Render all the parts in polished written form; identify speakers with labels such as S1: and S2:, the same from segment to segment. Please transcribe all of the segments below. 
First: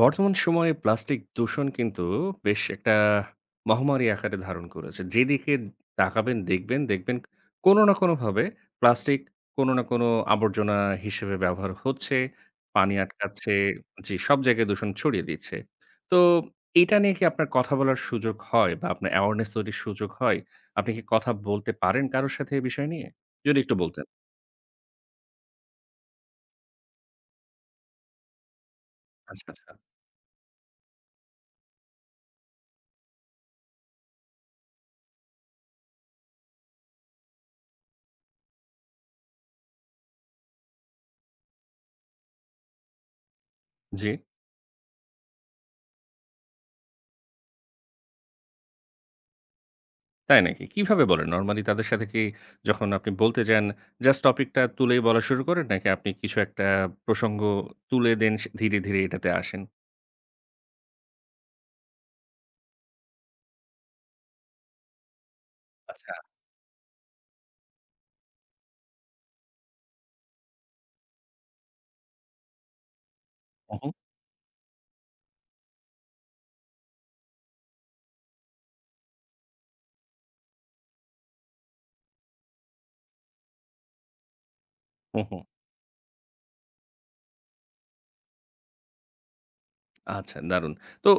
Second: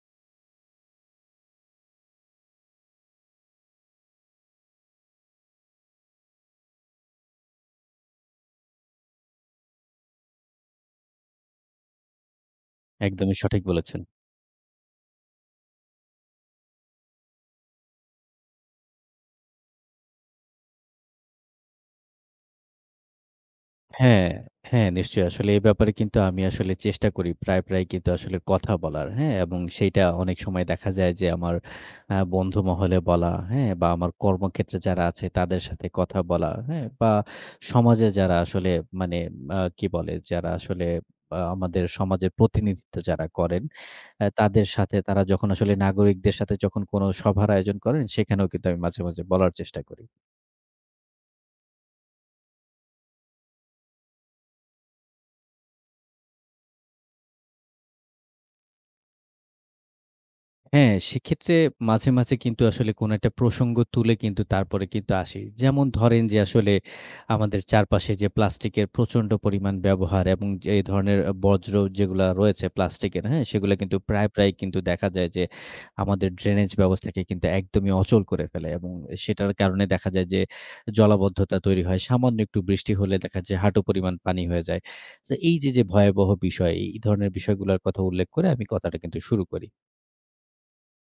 S1: বর্তমান সময়ে প্লাস্টিক দূষণ কিন্তু বেশ একটা মহামারী আকারে ধারণ করেছে। যেদিকে তাকাবেন দেখবেন, কোনো না কোনোভাবে প্লাস্টিক কোনো না কোনো আবর্জনা হিসেবে ব্যবহার হচ্ছে, পানি
S2: একদমই
S1: আটকাচ্ছে।
S2: সঠিক বলেছেন।
S1: জি, সব জায়গায় দূষণ ছড়িয়ে দিচ্ছে। তো এটা নিয়ে কি আপনার কথা বলার সুযোগ হয় বা আপনার awareness তৈরির সুযোগ হয়? আপনি কি কথা বলতে পারেন কারো সাথে এ বিষয় নিয়ে? যদি একটু বলতেন।
S2: হ্যাঁ, হ্যাঁ, নিশ্চয়ই আসলে এই ব্যাপারে কিন্তু আমি আসলে চেষ্টা করি প্রায় কিন্তু আসলে কথা বলার, হ্যাঁ?
S1: আচ্ছা,
S2: এবং
S1: আচ্ছা।
S2: সেইটা অনেক সময় দেখা যায় যে আমার বন্ধু মহলে বলা, হ্যাঁ? বা আমার কর্মক্ষেত্রে যারা আছে তাদের সাথে কথা বলা, হ্যাঁ? বা সমাজে যারা আসলে মানে কি বলে? যারা আসলে আমাদের সমাজের প্রতিনিধিত্ব যারা করেন,
S1: জি।
S2: তাদের সাথে তারা যখন আসলে নাগরিকদের সাথে যখন কোনো সভার আয়োজন করেন, সেখানেও কিন্তু আমি মাঝে, মাঝে বলার চেষ্টা করি।
S1: তাই নাকি? কিভাবে বলেন? নরমালি তাদের সাথে কি যখন আপনি বলতে যান, জাস্ট টপিকটা তুলেই বলা শুরু করেন? নাকি আপনি কিছু একটা প্রসঙ্গ তুলে দেন সে ধীরে, ধীরে এটাতে আসেন?
S2: হ্যাঁ, সেক্ষেত্রে মাঝে, মাঝে কিন্তু আসলে কোনো একটা প্রসঙ্গ তুলে কিন্তু তারপরে কিন্তু আসি। যেমন
S1: আচ্ছা।
S2: ধরেন যে আসলে আমাদের চারপাশে যে প্লাস্টিকের প্রচণ্ড পরিমাণ ব্যবহার এবং যে এই ধরনের বর্জ্য যেগুলা রয়েছে প্লাস্টিকের, হ্যাঁ? সেগুলা
S1: হুম, হুম।
S2: কিন্তু প্রায় কিন্তু দেখা যায় যে আমাদের ড্রেনেজ ব্যবস্থাকে কিন্তু একদমই অচল করে ফেলে এবং সেটার কারণে দেখা যায় যে জলাবদ্ধতা তৈরি হয়। সামান্য একটু বৃষ্টি হলে দেখা যায় হাঁটু পরিমাণ পানি হয়ে যায়।
S1: হু,
S2: তো
S1: হু।
S2: এই যে, যে ভয়াবহ বিষয়, এই ধরনের বিষয়গুলার কথা উল্লেখ করে আমি কথাটা কিন্তু শুরু করি।
S1: আচ্ছা দারুণ। তো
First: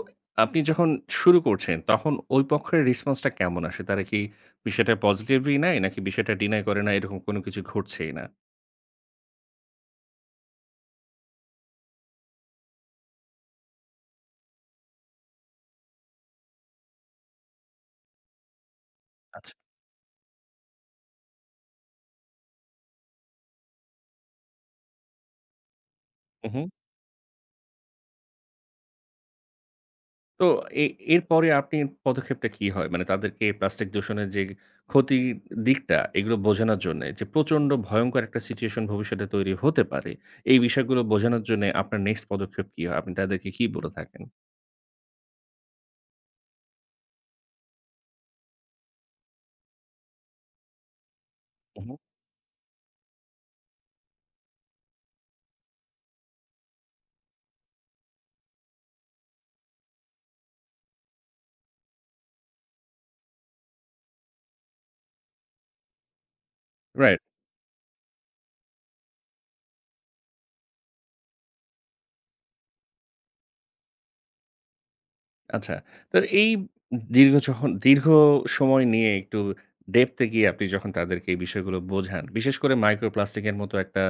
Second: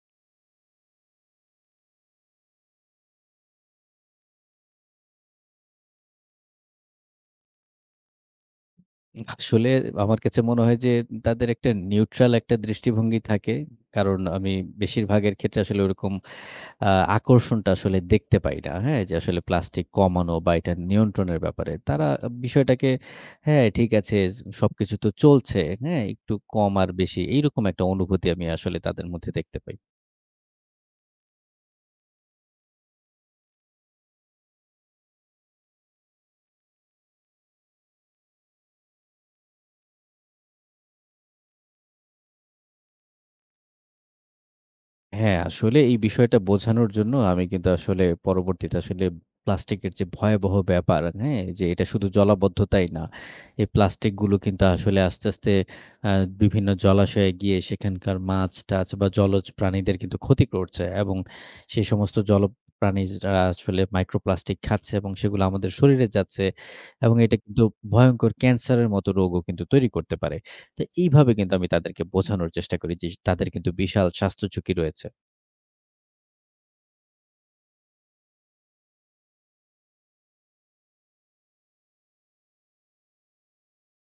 S1: আপনি যখন শুরু করছেন, তখন ওই পক্ষের রেসপন্সটা কেমন আসে? তারা কি বিষয়টা পজিটিভলি নেয়? নাকি বিষয়টা ডিনাই করে না, এরকম কোনো কিছু ঘটছেই না?
S2: আসলে আমার কাছে মনে হয় যে তাদের একটা নিউট্রাল একটা দৃষ্টিভঙ্গি থাকে। কারণ আমি বেশিরভাগের ক্ষেত্রে আসলে ওরকম আ আকর্ষণটা আসলে দেখতে পাই না। হ্যাঁ? যে আসলে
S1: আচ্ছা।
S2: প্লাস্টিক কমানো বা এটা নিয়ন্ত্রণের ব্যাপারে। তারা বিষয়টাকে হ্যাঁ, ঠিক আছে, সবকিছু তো চলছে। হ্যাঁ? একটু
S1: উহু।
S2: কম আর বেশি এইরকম একটা অনুভূতি আমি আসলে তাদের মধ্যে দেখতে পাই।
S1: তো এ এরপরে আপনি পদক্ষেপটা কি হয়? মানে তাদেরকে প্লাস্টিক দূষণের যে ক্ষতির দিকটা, এগুলো বোঝানোর জন্যে যে প্রচন্ড ভয়ংকর একটা সিচুয়েশন ভবিষ্যতে তৈরি হতে পারে, এই বিষয়গুলো বোঝানোর জন্যে আপনার নেক্সট পদক্ষেপ কি হয়? আপনি তাদেরকে কি বলে থাকেন?
S2: হ্যাঁ, আসলে এই বিষয়টা বোঝানোর জন্য আমি কিন্তু আসলে পরবর্তীতে আসলে প্লাস্টিকের যে ভয়াবহ ব্যাপার, হ্যাঁ? যে
S1: হু,
S2: এটা
S1: হু।
S2: শুধু জলাবদ্ধতাই না। এই প্লাস্টিকগুলো কিন্তু আসলে আস্তে, আস্তে আ বিভিন্ন জলাশয়ে গিয়ে সেখানকার মাছ-টাছ বা জলজ প্রাণীদের কিন্তু ক্ষতি করছে এবং সেই সমস্ত প্রাণীরা আসলে মাইক্রোপ্লাস্টিক খাচ্ছে এবং সেগুলো আমাদের শরীরে যাচ্ছে এবং
S1: রাইট।
S2: এটা কিন্তু ভয়ংকর ক্যান্সারের মতো রোগও কিন্তু তৈরি করতে পারে। তো এইভাবে কিন্তু আমি তাদেরকে বোঝানোর চেষ্টা করি যে তাদের কিন্তু বিশাল স্বাস্থ্য ঝুঁকি রয়েছে।
S1: আচ্ছা। তো এই দীর্ঘ যখন দীর্ঘ সময় নিয়ে একটু ডেপথ এ গিয়ে আপনি যখন তাদেরকে এই বিষয়গুলো বোঝান, বিশেষ করে মাইক্রোপ্লাস্টিকের মতো একটা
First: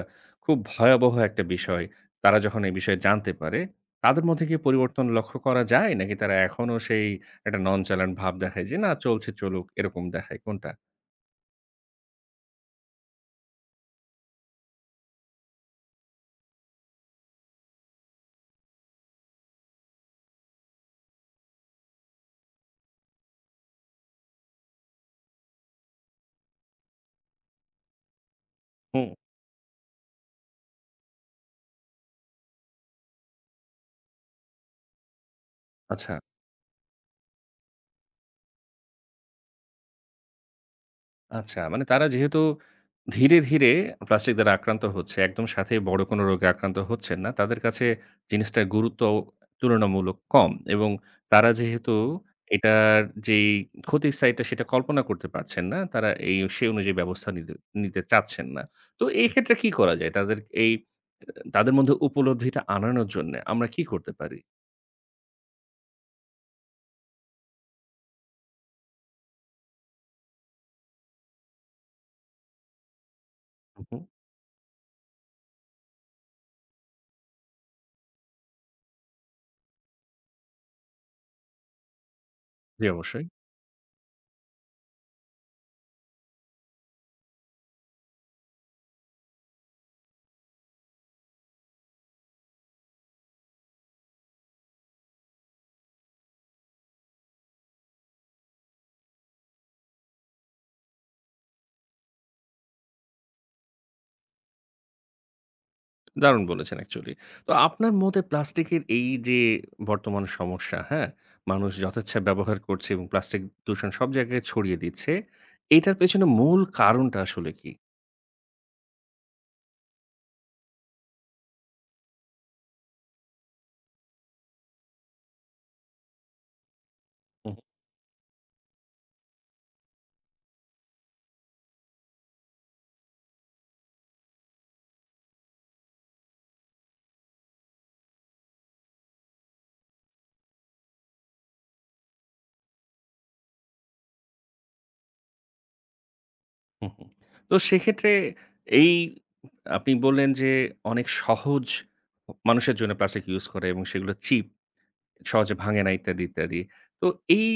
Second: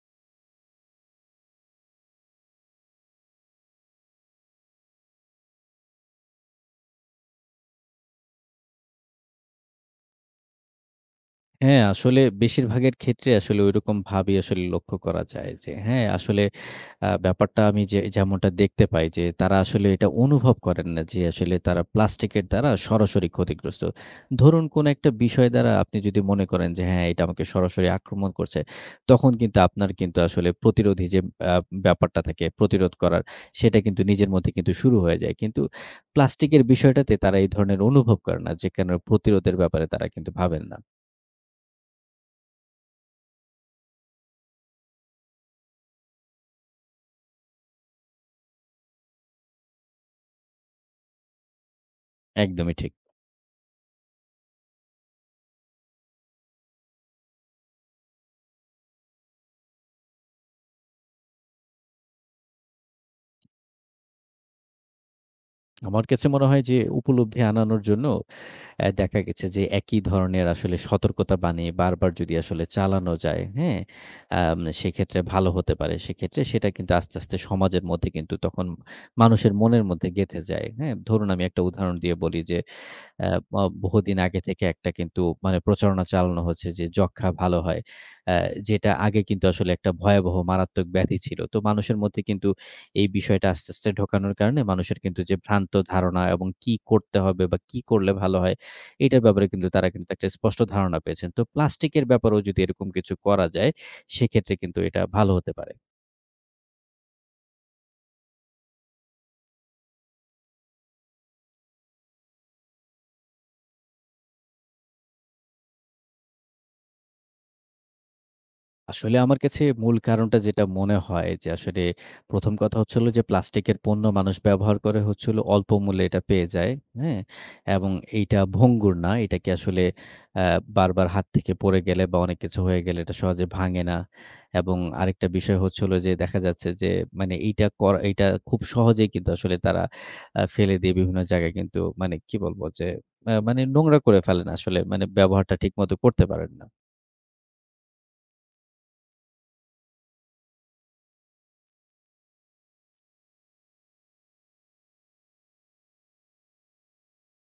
S1: খুব ভয়াবহ একটা বিষয়, তারা যখন এই বিষয়ে জানতে পারে, তাদের মধ্যে কি পরিবর্তন লক্ষ্য করা যায়? নাকি তারা এখনো সেই একটা ননচালান্ট ভাব দেখায় যে, "না চলছে চলুক" এরকম দেখায় কোনটা?
S2: হ্যাঁ, আসলে বেশিরভাগের ক্ষেত্রে আসলে ঐরকম ভাবেই আসলে লক্ষ্য করা যায় যে হ্যাঁ, আসলে ব্যাপারটা আমি যে যেমনটা দেখতে পাই যে তারা আসলে এটা অনুভব করেন না যে আসলে তারা প্লাস্টিকের দ্বারা সরাসরি ক্ষতিগ্রস্ত। ধরুন কোন একটা বিষয় দ্বারা আপনি যদি মনে করেন যে হ্যাঁ, এটা আমাকে সরাসরি আক্রমণ করছে,
S1: হুম।
S2: তখন কিন্তু আপনার কিন্তু আসলে প্রতিরোধী যে আ ব্যাপারটা থাকে প্রতিরোধ করার, সেটা কিন্তু নিজের মধ্যে কিন্তু শুরু হয়ে যায়। কিন্তু
S1: আচ্ছা।
S2: প্লাস্টিকের বিষয়টাতে তারা এই ধরনের অনুভব করে না যে কেন প্রতিরোধের ব্যাপারে তারা কিন্তু ভাবেন না।
S1: আচ্ছা, মানে তারা যেহেতু ধীরে, দ্ধিরে প্লাস্টিক দ্বারা আক্রান্ত হচ্ছে, একদম সাথে বড় কোনো রোগে আক্রান্ত হচ্ছেন না। তাদের কাছে জিনিসটার গুরুত্ব তুলনামূলক কম এবং তারা যেহেতু
S2: একদমই ঠিক।
S1: এটার যেই ক্ষতির সাইডটা সেটা কল্পনা করতে পারছেন না, তারা সেই অনুযায়ী ব্যবস্থা নিতে নিতে চাচ্ছেন না। তো এই ক্ষেত্রে কি করা যায়? এই তাদের মধ্যে উপলব্ধিটা আনানোর জন্যে আমরা কি করতে পারি?
S2: আমার কাছে মনে হয় যে উপলব্ধি আনানোর জন্য দেখা গেছে যে একই ধরনের আসলে সতর্কতা বাণী বারবার যদি আসলে চালানো যায়, হ্যাঁ?
S1: হু, হু।
S2: সেক্ষেত্রে ভালো হতে পারে। সেক্ষেত্রে সেটা কিন্তু আস্তে, আস্তে সমাজের মধ্যে কিন্তু তখন মানুষের মনের মধ্যে গেঁথে যায়, হ্যাঁ? ধরুন আমি একটা উদাহরণ দিয়ে বলি যে
S1: জি, অবশ্যই।
S2: অ্যা ব বহুদিন আগে থেকে একটা কিন্তু মানে প্রচারণা চালানো হচ্ছে যে যক্ষা ভালো হয়। অ্যা যেটা আগে কিন্তু আসলে একটা ভয়াবহ মারাত্মক ব্যাধি ছিল। তো মানুষের মধ্যে কিন্তু এই বিষয়টা আস্তে, আস্তে ঢোকানোর কারণে মানুষের কিন্তু যে ভ্রান্ত ধারণা এবং কি করতে হবে বা কি করলে ভালো হয়, এটার ব্যাপারে কিন্তু তারা কিন্তু একটা স্পষ্ট ধারণা পেয়েছেন। তো প্লাস্টিকের ব্যাপারেও যদি এরকম কিছু করা যায়, সেক্ষেত্রে কিন্তু এটা ভালো হতে পারে।
S1: দারুণ বলেছেন অ্যাকচুয়ালি। তো আপনার মতে প্লাস্টিকের এই যে বর্তমান সমস্যা, হ্যাঁ? মানুষ যথেচ্ছা ব্যবহার করছে এবং প্লাস্টিক দূষণ সব জায়গায় ছড়িয়ে দিচ্ছে। এটার পেছনে মূল কারণটা আসলে কি?
S2: আসলে আমার কাছে মূল কারণটা যেটা মনে হয় যে আসলে ১ম কথা হচ্ছে হলো যে প্লাস্টিকের পণ্য মানুষ ব্যবহার করে হচ্ছে হলো অল্প মূল্যে এটা পেয়ে যায়, হ্যাঁ?
S1: হুম,
S2: এবং এইটা ভঙ্গুর না। এটাকে আসলে অ্যা বারবার হাত থেকে পড়ে গেলে বা অনেক কিছু হয়ে গেলে এটা সহজে ভাঙে না। এবং আরেকটা বিষয় হচ্ছে হলো যে দেখা যাচ্ছে যে মানে এইটা করা এইটা খুব সহজেই কিন্তু আসলে তারা ফেলে দিয়ে বিভিন্ন জায়গায় কিন্তু মানে কি বলবো যে মানে নোংরা করে ফেলেন আসলে মানে ব্যবহারটা ঠিকমতো করতে পারেন না।
S1: হুম, হুম। তো সেক্ষেত্রে এই আপনি বললেন যে অনেক সহজ মানুষের জন্য প্লাস্টিক ইউজ করে এবং সেগুলো চিপ, সহজে ভাঙে না ইত্যাদি, ইত্যাদি। তো এই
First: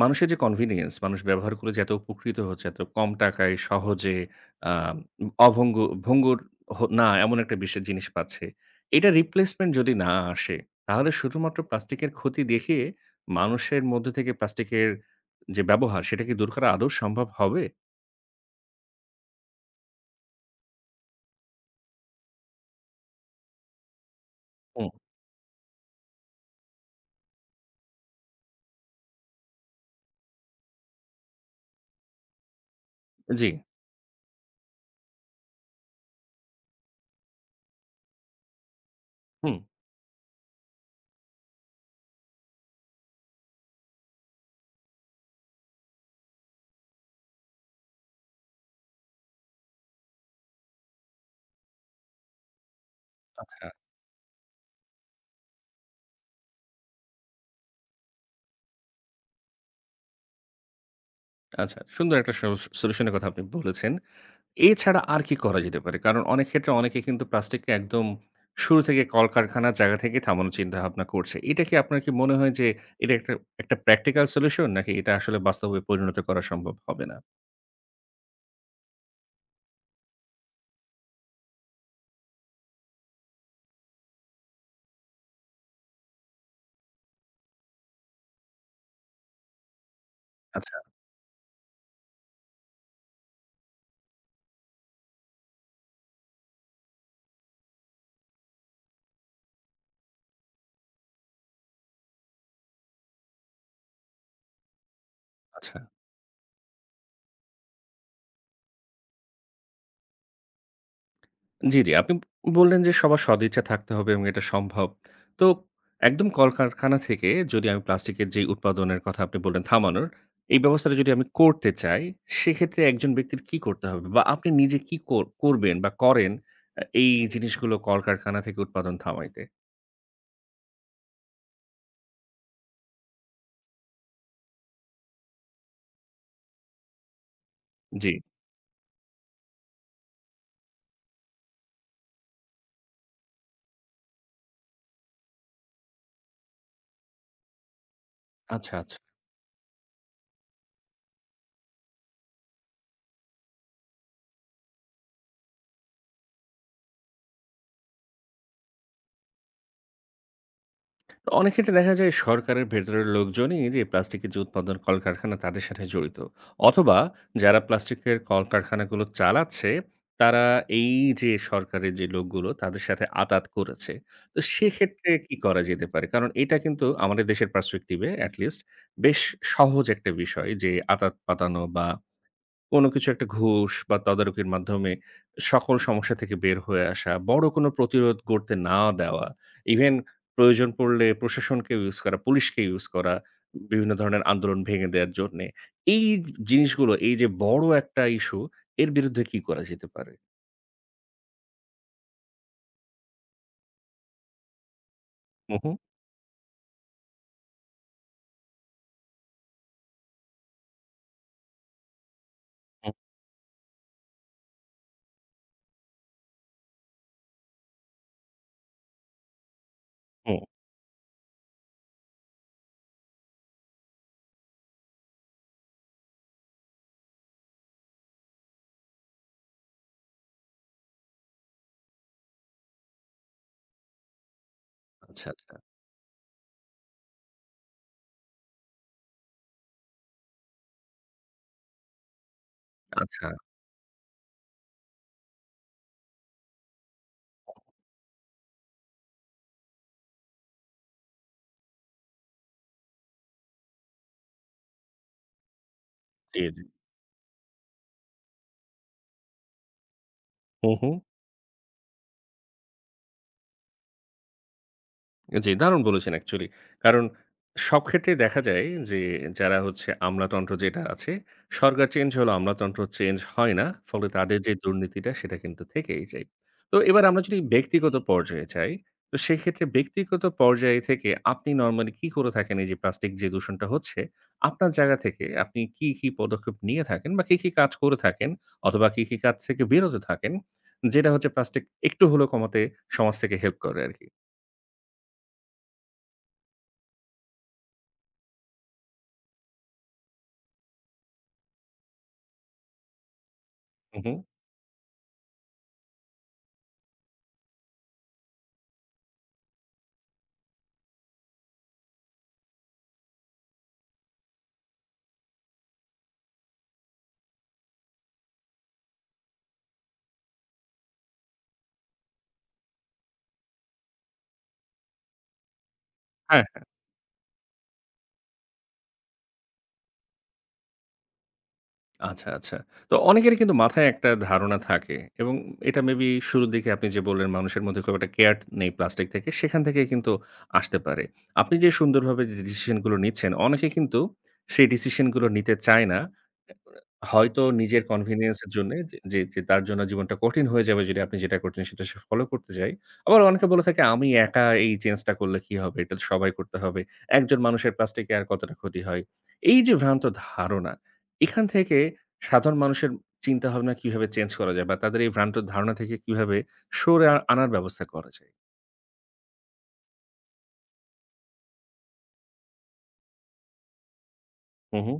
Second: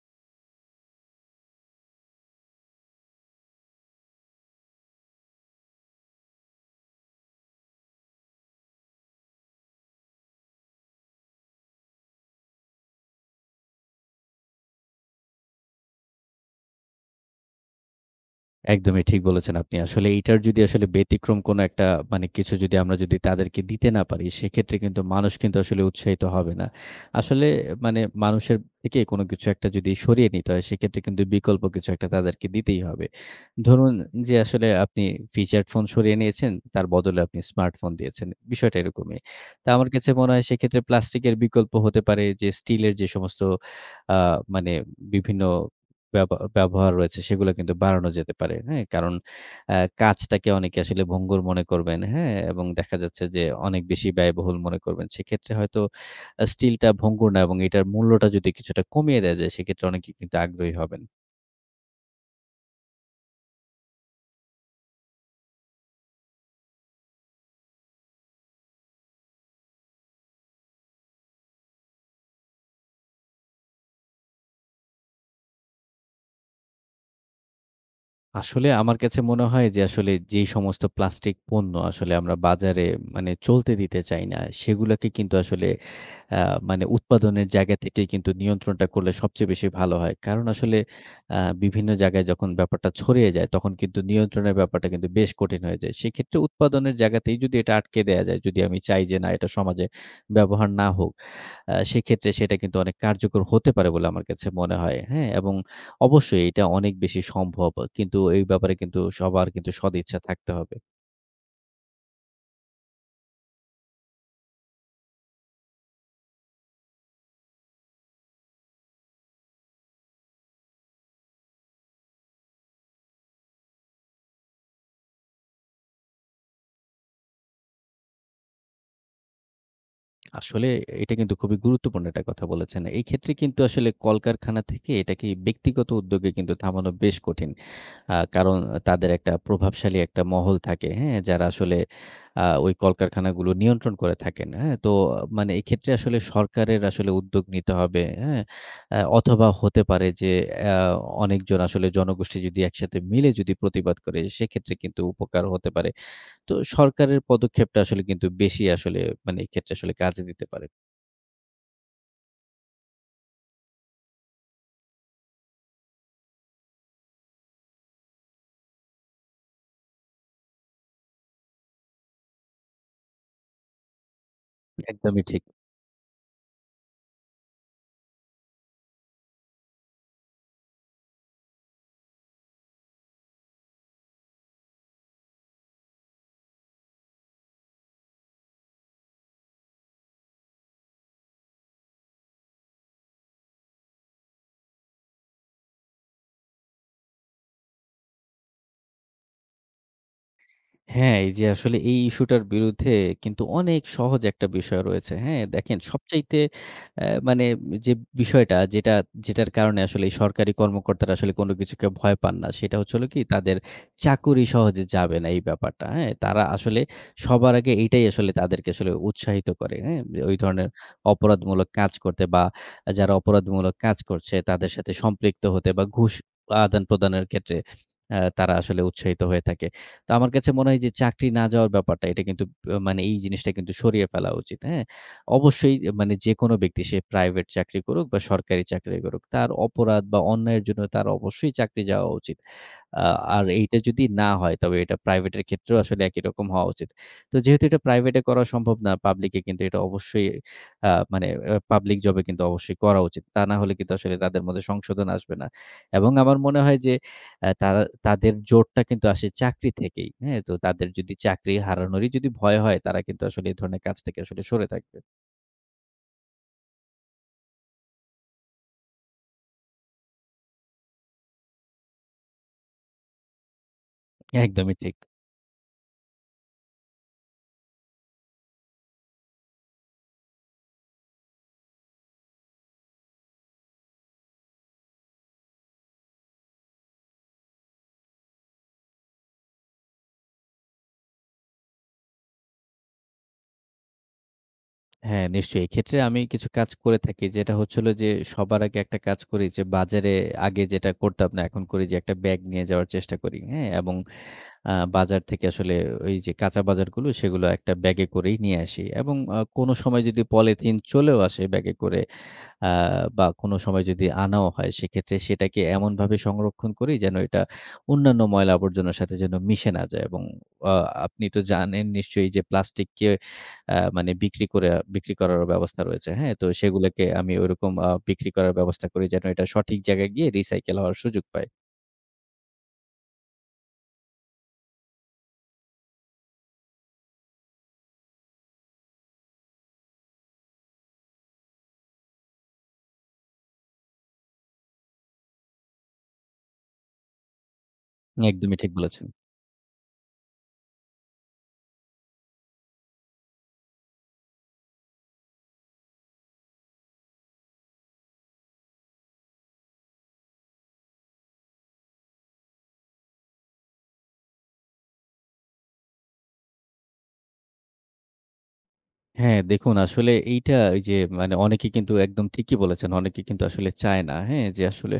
S1: মানুষের যে কনভিনিয়েন্স, মানুষ ব্যবহার করে যে এত উপকৃত হচ্ছে, এত কম টাকায় সহজে আ ভঙ্গুর হ না এমন একটা বিশেষ জিনিস পাচ্ছে। এটা রিপ্লেসমেন্ট যদি না আসে, তাহলে শুধুমাত্র প্লাস্টিকের ক্ষতি দেখিয়ে মানুষের মধ্যে থেকে প্লাস্টিকের যে ব্যবহার, সেটা কি দূর করা আদৌ সম্ভব হবে?
S2: একদমই ঠিক বলেছেন আপনি। আসলে এইটার যদি আসলে ব্যতিক্রম কোনো একটা মানে কিছু যদি আমরা যদি তাদেরকে দিতে না পারি, সেক্ষেত্রে
S1: হুম।
S2: কিন্তু মানুষ কিন্তু আসলে উৎসাহিত হবে না। আসলে মানে মানুষের থেকে কোনো কিছু একটা যদি সরিয়ে নিতে হয়, সেক্ষেত্রে কিন্তু বিকল্প কিছু একটা তাদেরকে দিতেই হবে।
S1: জি,
S2: ধরুন যে আসলে আপনি ফিচার ফোন সরিয়ে নিয়েছেন, তার বদলে আপনি স্মার্টফোন দিয়েছেন। বিষয়টা এরকমই।
S1: হুম।
S2: তো আমার কাছে মনে হয় সেক্ষেত্রে প্লাস্টিকের বিকল্প হতে পারে যে স্টিলের যে সমস্ত আ মানে বিভিন্ন ব্যব ব্যবহার রয়েছে সেগুলো কিন্তু বাড়ানো যেতে পারে। হ্যাঁ? কারণ আ কাজটাকে অনেকে আসলে ভঙ্গুর মনে করবেন। হ্যাঁ? এবং দেখা যাচ্ছে যে
S1: আচ্ছা।
S2: অনেক বেশি ব্যয়বহুল মনে করবেন। সেক্ষেত্রে হয়তো স্টিলটা ভঙ্গুর না এবং এটার মূল্যটা যদি কিছুটা কমিয়ে দেয়া যায় সেক্ষেত্রে অনেকে কিন্তু আগ্রহী হবেন।
S1: আচ্ছা, সুন্দর একটা সলিউশন এর কথা আপনি বলেছেন। এছাড়া আর কি করা যেতে পারে? কারণ অনেক ক্ষেত্রে অনেকে কিন্তু প্লাস্টিককে একদম শুরু থেকে কলকারখানার জায়গা থেকে থামানোর চিন্তাভাবনা করছে। এটা কি আপনার কি মনে হয় যে এটা একটা একটা প্র্যাকটিক্যাল সলিউশন নাকি এটা আসলে বাস্তবে পরিণত করা সম্ভব হবে না?
S2: আসলে আমার কাছে মনে হয় যে আসলে যেই সমস্ত প্লাস্টিক পণ্য আসলে আমরা বাজারে মানে চলতে দিতে চাই না সেগুলাকে কিন্তু আসলে আ মানে উৎপাদনের জায়গা থেকেই কিন্তু নিয়ন্ত্রণটা করলে সবচেয়ে বেশি ভালো হয়। কারণ
S1: আচ্ছা,
S2: আসলে বিভিন্ন জায়গায় যখন ব্যাপারটা ছড়িয়ে যায়, তখন কিন্তু নিয়ন্ত্রণের ব্যাপারটা কিন্তু বেশ কঠিন হয়ে যায়। সেক্ষেত্রে উৎপাদনের জায়গাতেই যদি এটা আটকে দেয়া যায়, যদি আমি চাই যে না এটা সমাজে ব্যবহার না হোক, সেক্ষেত্রে সেটা কিন্তু অনেক কার্যকর হতে পারে বলে আমার কাছে মনে হয়। হ্যাঁ? এবং
S1: আচ্ছা।
S2: অবশ্যই এটা অনেক বেশি সম্ভব। কিন্তু এই ব্যাপারে কিন্তু সবার কিন্তু সদিচ্ছা থাকতে হবে।
S1: জি, জি। আপনি বললেন যে সবার সদিচ্ছা থাকতে হবে এবং এটা সম্ভব। তো একদম কলকারখানা থেকে যদি আমি প্লাস্টিকের যে উৎপাদনের কথা আপনি বললেন থামানোর, এই ব্যবস্থাটা যদি আমি করতে চাই, সেক্ষেত্রে একজন ব্যক্তির কি করতে হবে? বা আপনি নিজে কি করবেন বা করেন এই জিনিসগুলো কলকারখানা থেকে উৎপাদন থামাইতে?
S2: আসলে এটা কিন্তু খুবই গুরুত্বপূর্ণ একটা কথা বলেছেন। এই ক্ষেত্রে কিন্তু আসলে কলকারখানা থেকে এটাকে ব্যক্তিগত উদ্যোগে কিন্তু থামানো বেশ কঠিন।
S1: জি।
S2: কারণ তাদের একটা প্রভাবশালী একটা মহল থাকে, হ্যাঁ? যারা আসলে ওই কলকারখানাগুলো নিয়ন্ত্রণ করে থাকেন, হ্যাঁ? তো মানে এক্ষেত্রে আসলে সরকারের আসলে উদ্যোগ নিতে হবে, হ্যাঁ?
S1: আচ্ছা, আচ্ছা।
S2: অথবা হতে পারে যে আ অনেকজন আসলে জনগোষ্ঠী যদি একসাথে মিলে যদি প্রতিবাদ করে, সেক্ষেত্রে কিন্তু উপকার হতে পারে। তো সরকারের পদক্ষেপটা আসলে কিন্তু বেশি আসলে মানে এক্ষেত্রে আসলে কাজে দিতে পারে।
S1: অনেক ক্ষেত্রে দেখা যায় সরকারের ভেতরের লোকজনই যে প্লাস্টিকের যে উৎপাদন কলকারখানা তাদের সাথে জড়িত অথবা যারা প্লাস্টিকের কলকারখানাগুলো চালাচ্ছে তারা এই যে সরকারের যে লোকগুলো তাদের সাথে আতাত করেছে। তো সেক্ষেত্রে
S2: একদমই
S1: কি
S2: ঠিক।
S1: করা যেতে পারে? কারণ এটা কিন্তু আমাদের দেশের পার্সপেক্টিভে অ্যাটলিস্ট বেশ সহজ একটা বিষয় যে আতাত পাতানো বা কোনো কিছু একটা ঘুষ বা তদারকির মাধ্যমে সকল সমস্যা থেকে বের হয়ে আসা, বড় কোনো প্রতিরোধ গড়তে না দেওয়া, ইভেন প্রয়োজন পড়লে প্রশাসনকে ইউজ করা, পুলিশকে ইউজ করা, বিভিন্ন ধরনের আন্দোলন ভেঙে দেওয়ার জন্যে। এই জিনিসগুলো, এই যে বড় একটা ইস্যু, এর বিরুদ্ধে কি করা যেতে পারে?
S2: হ্যাঁ, এই যে আসলে এই ইস্যুটার বিরুদ্ধে কিন্তু অনেক সহজ একটা বিষয় রয়েছে। হ্যাঁ?
S1: হু, হু,
S2: দেখেন সবচাইতে মানে যে বিষয়টা যেটার কারণে আসলে এই সরকারি কর্মকর্তারা আসলে কোনো কিছুকে ভয় পান না, সেটা
S1: হু,
S2: হচ্ছে হলো কি তাদের চাকুরি সহজে যাবে না এই ব্যাপারটা। হ্যাঁ? তারা আসলে সবার আগে এইটাই আসলে তাদেরকে আসলে উৎসাহিত করে। হ্যাঁ? যে
S1: হু।
S2: ওই ধরনের অপরাধমূলক কাজ করতে বা যারা অপরাধমূলক কাজ করছে তাদের সাথে সম্পৃক্ত হতে বা ঘুষ আদান-প্রদানের ক্ষেত্রে তারা আসলে উৎসাহিত হয়ে থাকে। তো আমার কাছে মনে হয় যে চাকরি না যাওয়ার ব্যাপারটা এটা কিন্তু মানে এই জিনিসটা কিন্তু সরিয়ে ফেলা উচিত, হ্যাঁ?
S1: আচ্ছা, আচ্ছা।
S2: অবশ্যই মানে যেকোনো ব্যক্তি সে প্রাইভেট চাকরি করুক বা সরকারি চাকরি করুক, তার অপরাধ বা অন্যায়ের জন্য তার অবশ্যই চাকরি যাওয়া উচিত। আ
S1: আচ্ছা,
S2: আর এইটা যদি না হয় তবে এটা প্রাইভেটের ক্ষেত্রেও আসলে একই রকম হওয়া উচিত। তো যেহেতু এটা প্রাইভেটে করা সম্ভব না, পাবলিকে কিন্তু এটা অবশ্যই মানে পাবলিক জবে কিন্তু অবশ্যই করা উচিত। তা না হলে কিন্তু আসলে তাদের মধ্যে সংশোধন আসবে না। এবং আমার
S1: জি,
S2: মনে
S1: জি।
S2: হয় যে তারা তাদের জোরটা কিন্তু আসে চাকরি থেকেই। হ্যাঁ? তো
S1: হু,
S2: তাদের
S1: হু।
S2: যদি চাকরি হারানোরই যদি ভয় হয়, তারা কিন্তু আসলে এই ধরনের কাজ থেকে আসলে সরে থাকবে।
S1: জি, দারুণ বলেছেন অ্যাকচুয়ালি। কারণ সব ক্ষেত্রেই দেখা যায় যে যারা হচ্ছে আমলাতন্ত্র যেটা আছে, সরকার চেঞ্জ হলেও আমলাতন্ত্র চেঞ্জ হয় না। ফলে তাদের যে
S2: একদমই ঠিক।
S1: দুর্নীতিটা সেটা কিন্তু থেকেই যায়। তো এবার আমরা যদি ব্যক্তিগত পর্যায়ে যাই, তো সেক্ষেত্রে ব্যক্তিগত পর্যায় থেকে আপনি নরমালি কি করে থাকেন এই যে প্লাস্টিক যে দূষণটা হচ্ছে, আপনার জায়গা থেকে আপনি কি, কি পদক্ষেপ নিয়ে থাকেন বা কি, কি কাজ করে থাকেন অথবা কি, কি কাজ থেকে বিরত থাকেন যেটা হচ্ছে প্লাস্টিক একটু হলেও কমাতে সমাজ থেকে হেল্প করে আরকি?
S2: হ্যাঁ, নিশ্চয়ই। এক্ষেত্রে আমি কিছু কাজ করে থাকি। যেটা হচ্ছে হলো যে সবার আগে একটা কাজ করি যে বাজারে আগে যেটা করতাম না, এখন করি যে একটা ব্যাগ নিয়ে যাওয়ার চেষ্টা করি। হ্যাঁ? এবং
S1: হু, হু।
S2: বাজার থেকে আসলে ওই যে কাঁচা বাজারগুলো সেগুলো একটা ব্যাগে করেই নিয়ে আসি। এবং কোনো সময় যদি পলিথিন চলেও আসে ব্যাগে করে আ বা কোনো সময় যদি আনাও হয় সেক্ষেত্রে সেটাকে এমনভাবে সংরক্ষণ করি যেন এটা অন্যান্য ময়লা আবর্জনার সাথে যেন মিশে না যায় এবং আ আপনি তো জানেন নিশ্চয়ই যে প্লাস্টিককে মানে বিক্রি করারও ব্যবস্থা রয়েছে। হ্যাঁ? তো সেগুলোকে আমি ওইরকম বিক্রি করার ব্যবস্থা করি যেন এটা সঠিক জায়গায় গিয়ে রিসাইকেল হওয়ার সুযোগ পায়।
S1: আচ্ছা, আচ্ছা। তো অনেকেরই কিন্তু মাথায় একটা ধারণা থাকে এবং এটা মেবি শুরুর দিকে আপনি যে বললেন, মানুষের মধ্যে খুব একটা কেয়ার নেই প্লাস্টিক থেকে, সেখান থেকেই কিন্তু আসতে পারে। আপনি যে সুন্দরভাবে যে ডিসিশন গুলো নিচ্ছেন, অনেকে কিন্তু সেই ডিসিশন গুলো নিতে চায় না। হয়তো নিজের কনভেনিয়েন্স এর
S2: একদমই ঠিক
S1: জন্যে যে,
S2: বলেছেন।
S1: যে তার জন্য জীবনটা কঠিন হয়ে যাবে যদি আপনি যেটা করছেন সেটা সে ফলো করতে চায়। আবার অনেকে বলে থাকে, "আমি একা এই চেঞ্জটা করলে কি হবে? এটা তো সবাই করতে হবে। একজন মানুষের প্লাস্টিকে আর কতটা ক্ষতি হয়?" এই যে ভ্রান্ত ধারণা, এখান থেকে সাধারণ মানুষের চিন্তাভাবনা কিভাবে চেঞ্জ করা যায় বা তাদের এই ভ্রান্ত ধারণা থেকে কিভাবে সরে আনার ব্যবস্থা করা যায়?
S2: হ্যাঁ, দেখুন আসলে এইটা ওই যে মানে অনেকে কিন্তু একদম ঠিকই বলেছেন। অনেকে কিন্তু আসলে চায় না। হ্যাঁ? যে
S1: হু, হু,
S2: আসলে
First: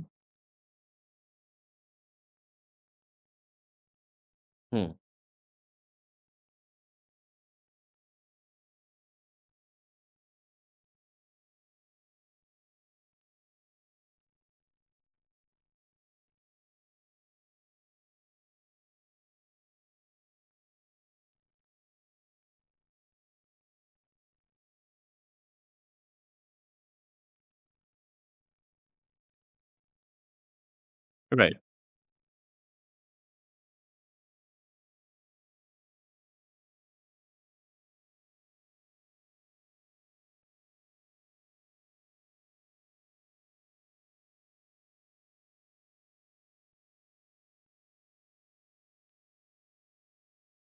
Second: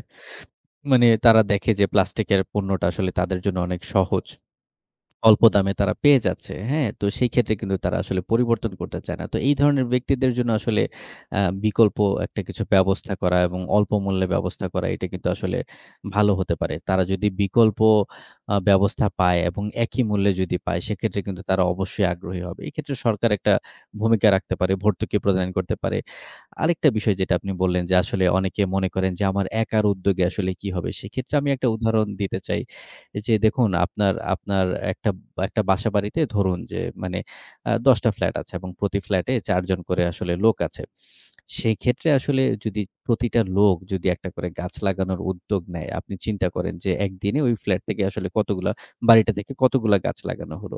S2: মানে তারা দেখে যে প্লাস্টিকের পণ্যটা আসলে তাদের জন্য অনেক সহজ।
S1: হুম।
S2: অল্প দামে তারা পেয়ে যাচ্ছে। হ্যাঁ? তো সেই ক্ষেত্রে কিন্তু তারা আসলে পরিবর্তন করতে চায় না। তো এই ধরনের ব্যক্তিদের জন্য আসলে বিকল্প একটা কিছু ব্যবস্থা করা এবং অল্প মূল্যে ব্যবস্থা করা এটা কিন্তু আসলে ভালো হতে পারে। তারা যদি বিকল্প ব্যবস্থা পায় এবং একই মূল্যে যদি পায় সেক্ষেত্রে কিন্তু তারা অবশ্যই আগ্রহী হবে। এক্ষেত্রে সরকার একটা ভূমিকা রাখতে পারে, ভর্তুকি প্রদান করতে পারে। আরেকটা বিষয় যেটা আপনি বললেন যে আসলে অনেকে মনে করেন যে আমার একার উদ্যোগে আসলে কি হবে? সেক্ষেত্রে আমি
S1: রাইট।
S2: একটা উদাহরণ দিতে চাই। যে দেখুন আপনার আপনার একটা একটা বাসাবাড়িতে ধরুন যে মানে ১০ টা ফ্ল্যাট আছে এবং প্রতি ফ্ল্যাটে ৪ জন করে আসলে লোক আছে। সেক্ষেত্রে আসলে যদি প্রতিটা লোক যদি একটা করে গাছ লাগানোর উদ্যোগ নেয়, আপনি চিন্তা করেন যে একদিনে ওই ফ্ল্যাট থেকে আসলে কতগুলা বাড়িটা থেকে কতগুলা গাছ লাগানো হলো।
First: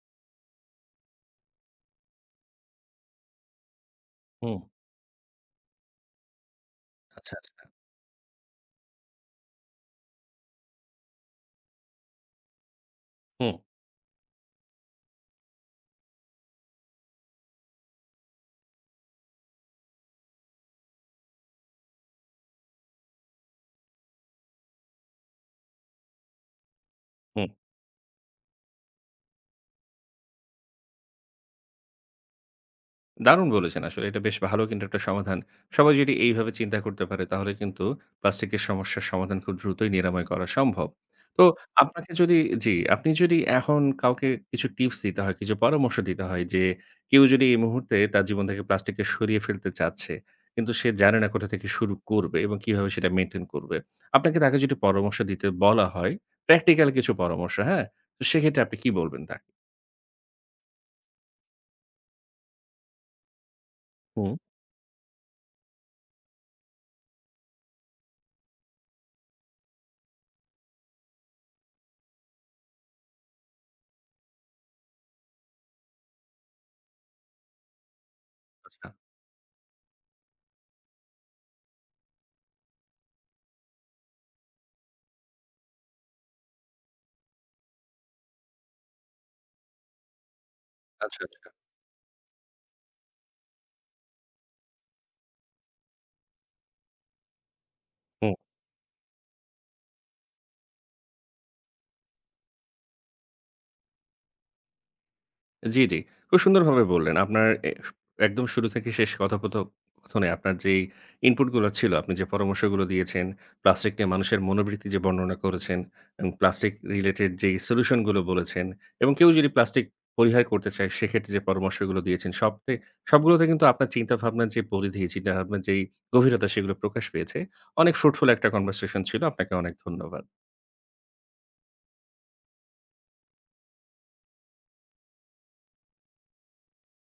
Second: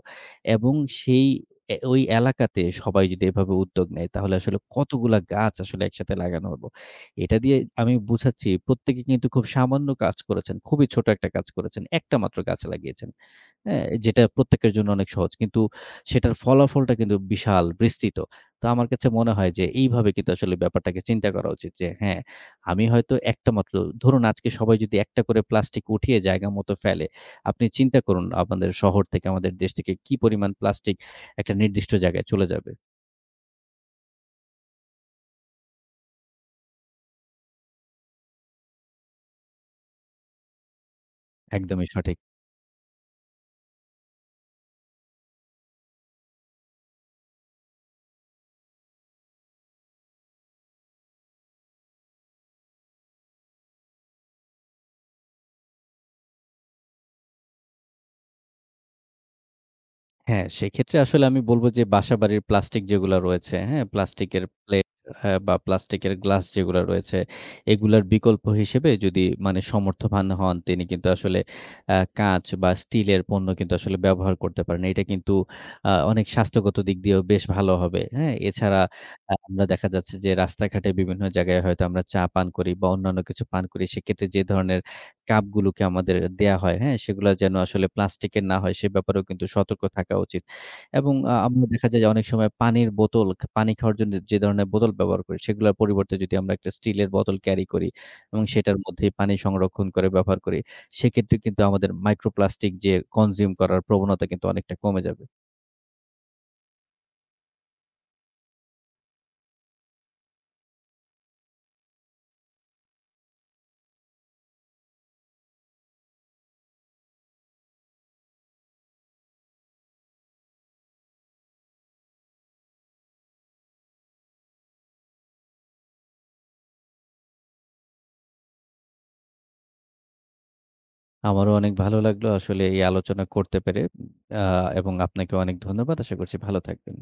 S2: এবং সেই এ ওই এলাকাতে সবাই যদি এভাবে উদ্যোগ নেয় তাহলে আসলে
S1: হুম।
S2: কতগুলা গাছ আসলে একসাথে লাগানো হল।
S1: আচ্ছা,
S2: এটা দিয়ে
S1: আচ্ছা।
S2: আমি বুঝাচ্ছি প্রত্যেকে কিন্তু খুব সামান্য কাজ করেছেন। খুবই ছোট একটা কাজ করেছেন। একটা মাত্র গাছ লাগিয়েছেন।
S1: হুম,
S2: হ্যাঁ? যেটা প্রত্যেকের জন্য অনেক সহজ। কিন্তু সেটার ফলাফলটা কিন্তু বিশাল, বিস্তৃত। তো আমার কাছে মনে হয় যে এইভাবে কিন্তু আসলে ব্যাপারটাকে চিন্তা করা উচিত যে হ্যাঁ, আমি হয়তো একটা মাত্র ধরুন আজকে সবাই যদি একটা করে প্লাস্টিক উঠিয়ে জায়গা মতো ফেলে,
S1: হুম।
S2: আপনি চিন্তা করুন আমাদের শহর থেকে, আমাদের দেশ থেকে কি পরিমাণ প্লাস্টিক একটা নির্দিষ্ট জায়গায় চলে যাবে।
S1: দারুণ বলেছেন আসলে। এটা বেশ ভালো কিন্তু একটা সমাধান। সবাই যদি এইভাবে চিন্তা করতে পারে তাহলে কিন্তু প্লাস্টিকের সমস্যার সমাধান খুব দ্রুতই নিরাময় করা সম্ভব। তো
S2: একদমই
S1: আপনাকে
S2: সঠিক।
S1: যদি জি, আপনি যদি এখন কাউকে কিছু টিপস দিতে হয়, কিছু পরামর্শ দিতে হয় যে কেউ যদি এই মুহূর্তে তার জীবন থেকে প্লাস্টিককে সরিয়ে ফেলতে চাচ্ছে, কিন্তু সে জানে না কোথা থেকে শুরু করবে এবং কিভাবে সেটা মেইনটেইন করবে। আপনাকে তাকে যদি পরামর্শ দিতে বলা হয়, প্র্যাকটিক্যাল কিছু পরামর্শ, হ্যাঁ? তো সেক্ষেত্রে আপনি কি বলবেন তাকে?
S2: হ্যাঁ, সেক্ষেত্রে আসলে আমি বলব যে বাসাবাড়ির প্লাস্টিক যেগুলা রয়েছে, হ্যাঁ?
S1: হুম।
S2: প্লাস্টিকের প্লেট বা প্লাস্টিকের গ্লাস যেগুলা রয়েছে, এগুলার বিকল্প হিসেবে যদি মানে সমর্থবান হন তিনি কিন্তু আসলে কাঁচ বা স্টিলের পণ্য কিন্তু আসলে ব্যবহার করতে পারেন। এটা কিন্তু অনেক স্বাস্থ্যগত দিক দিয়েও বেশ ভালো হবে, হ্যাঁ? এছাড়া
S1: আচ্ছা,
S2: আমরা দেখা যাচ্ছে যে রাস্তাঘাটে বিভিন্ন জায়গায় হয়তো আমরা চা পান করি বা অন্যান্য কিছু পান করি। সেক্ষেত্রে যে ধরনের কাপগুলোকে আমাদের দেয়া হয়, হ্যাঁ? সেগুলা যেন আসলে প্লাস্টিকের না হয় সে ব্যাপারেও কিন্তু সতর্ক থাকা উচিত। এবং
S1: আচ্ছা, আচ্ছা।
S2: আমরা দেখা যায় যে অনেক সময় পানির বোতল, পানি খাওয়ার জন্য যে ধরনের বোতল ব্যবহার করি সেগুলার পরিবর্তে যদি আমরা একটা স্টিলের বোতল ক্যারি করি
S1: হুম।
S2: এবং সেটার মধ্যেই পানি সংরক্ষণ করে ব্যবহার করি, সেক্ষেত্রে কিন্তু আমাদের মাইক্রোপ্লাস্টিক যে কনজিউম করার প্রবণতা কিন্তু অনেকটা কমে যাবে।
S1: জি, জি। খুব সুন্দরভাবে বললেন। আপনার একদম শুরু থেকে শেষ কথোপকথনে আপনার যেই ইনপুট গুলো ছিল, আপনি যে পরামর্শগুলো দিয়েছেন, প্লাস্টিক নিয়ে মানুষের মনোবৃত্তি যে বর্ণনা করেছেন এবং প্লাস্টিক রিলেটেড যেই সলিউশন গুলো বলেছেন এবং কেউ যদি প্লাস্টিক পরিহার করতে চায় সেক্ষেত্রে যে পরামর্শগুলো দিয়েছেন সবগুলোতে কিন্তু আপনার চিন্তাভাবনার যে পরিধি, চিন্তাভাবনার যেই গভীরতা সেগুলো প্রকাশ পেয়েছে। অনেক ফ্রুটফুল একটা কনভারসেশন ছিল। আপনাকে অনেক ধন্যবাদ।
S2: আমারও অনেক ভালো লাগলো আসলে এই আলোচনা করতে পেরে। আ এবং আপনাকেও অনেক ধন্যবাদ। আশা করছি ভালো থাকবেন।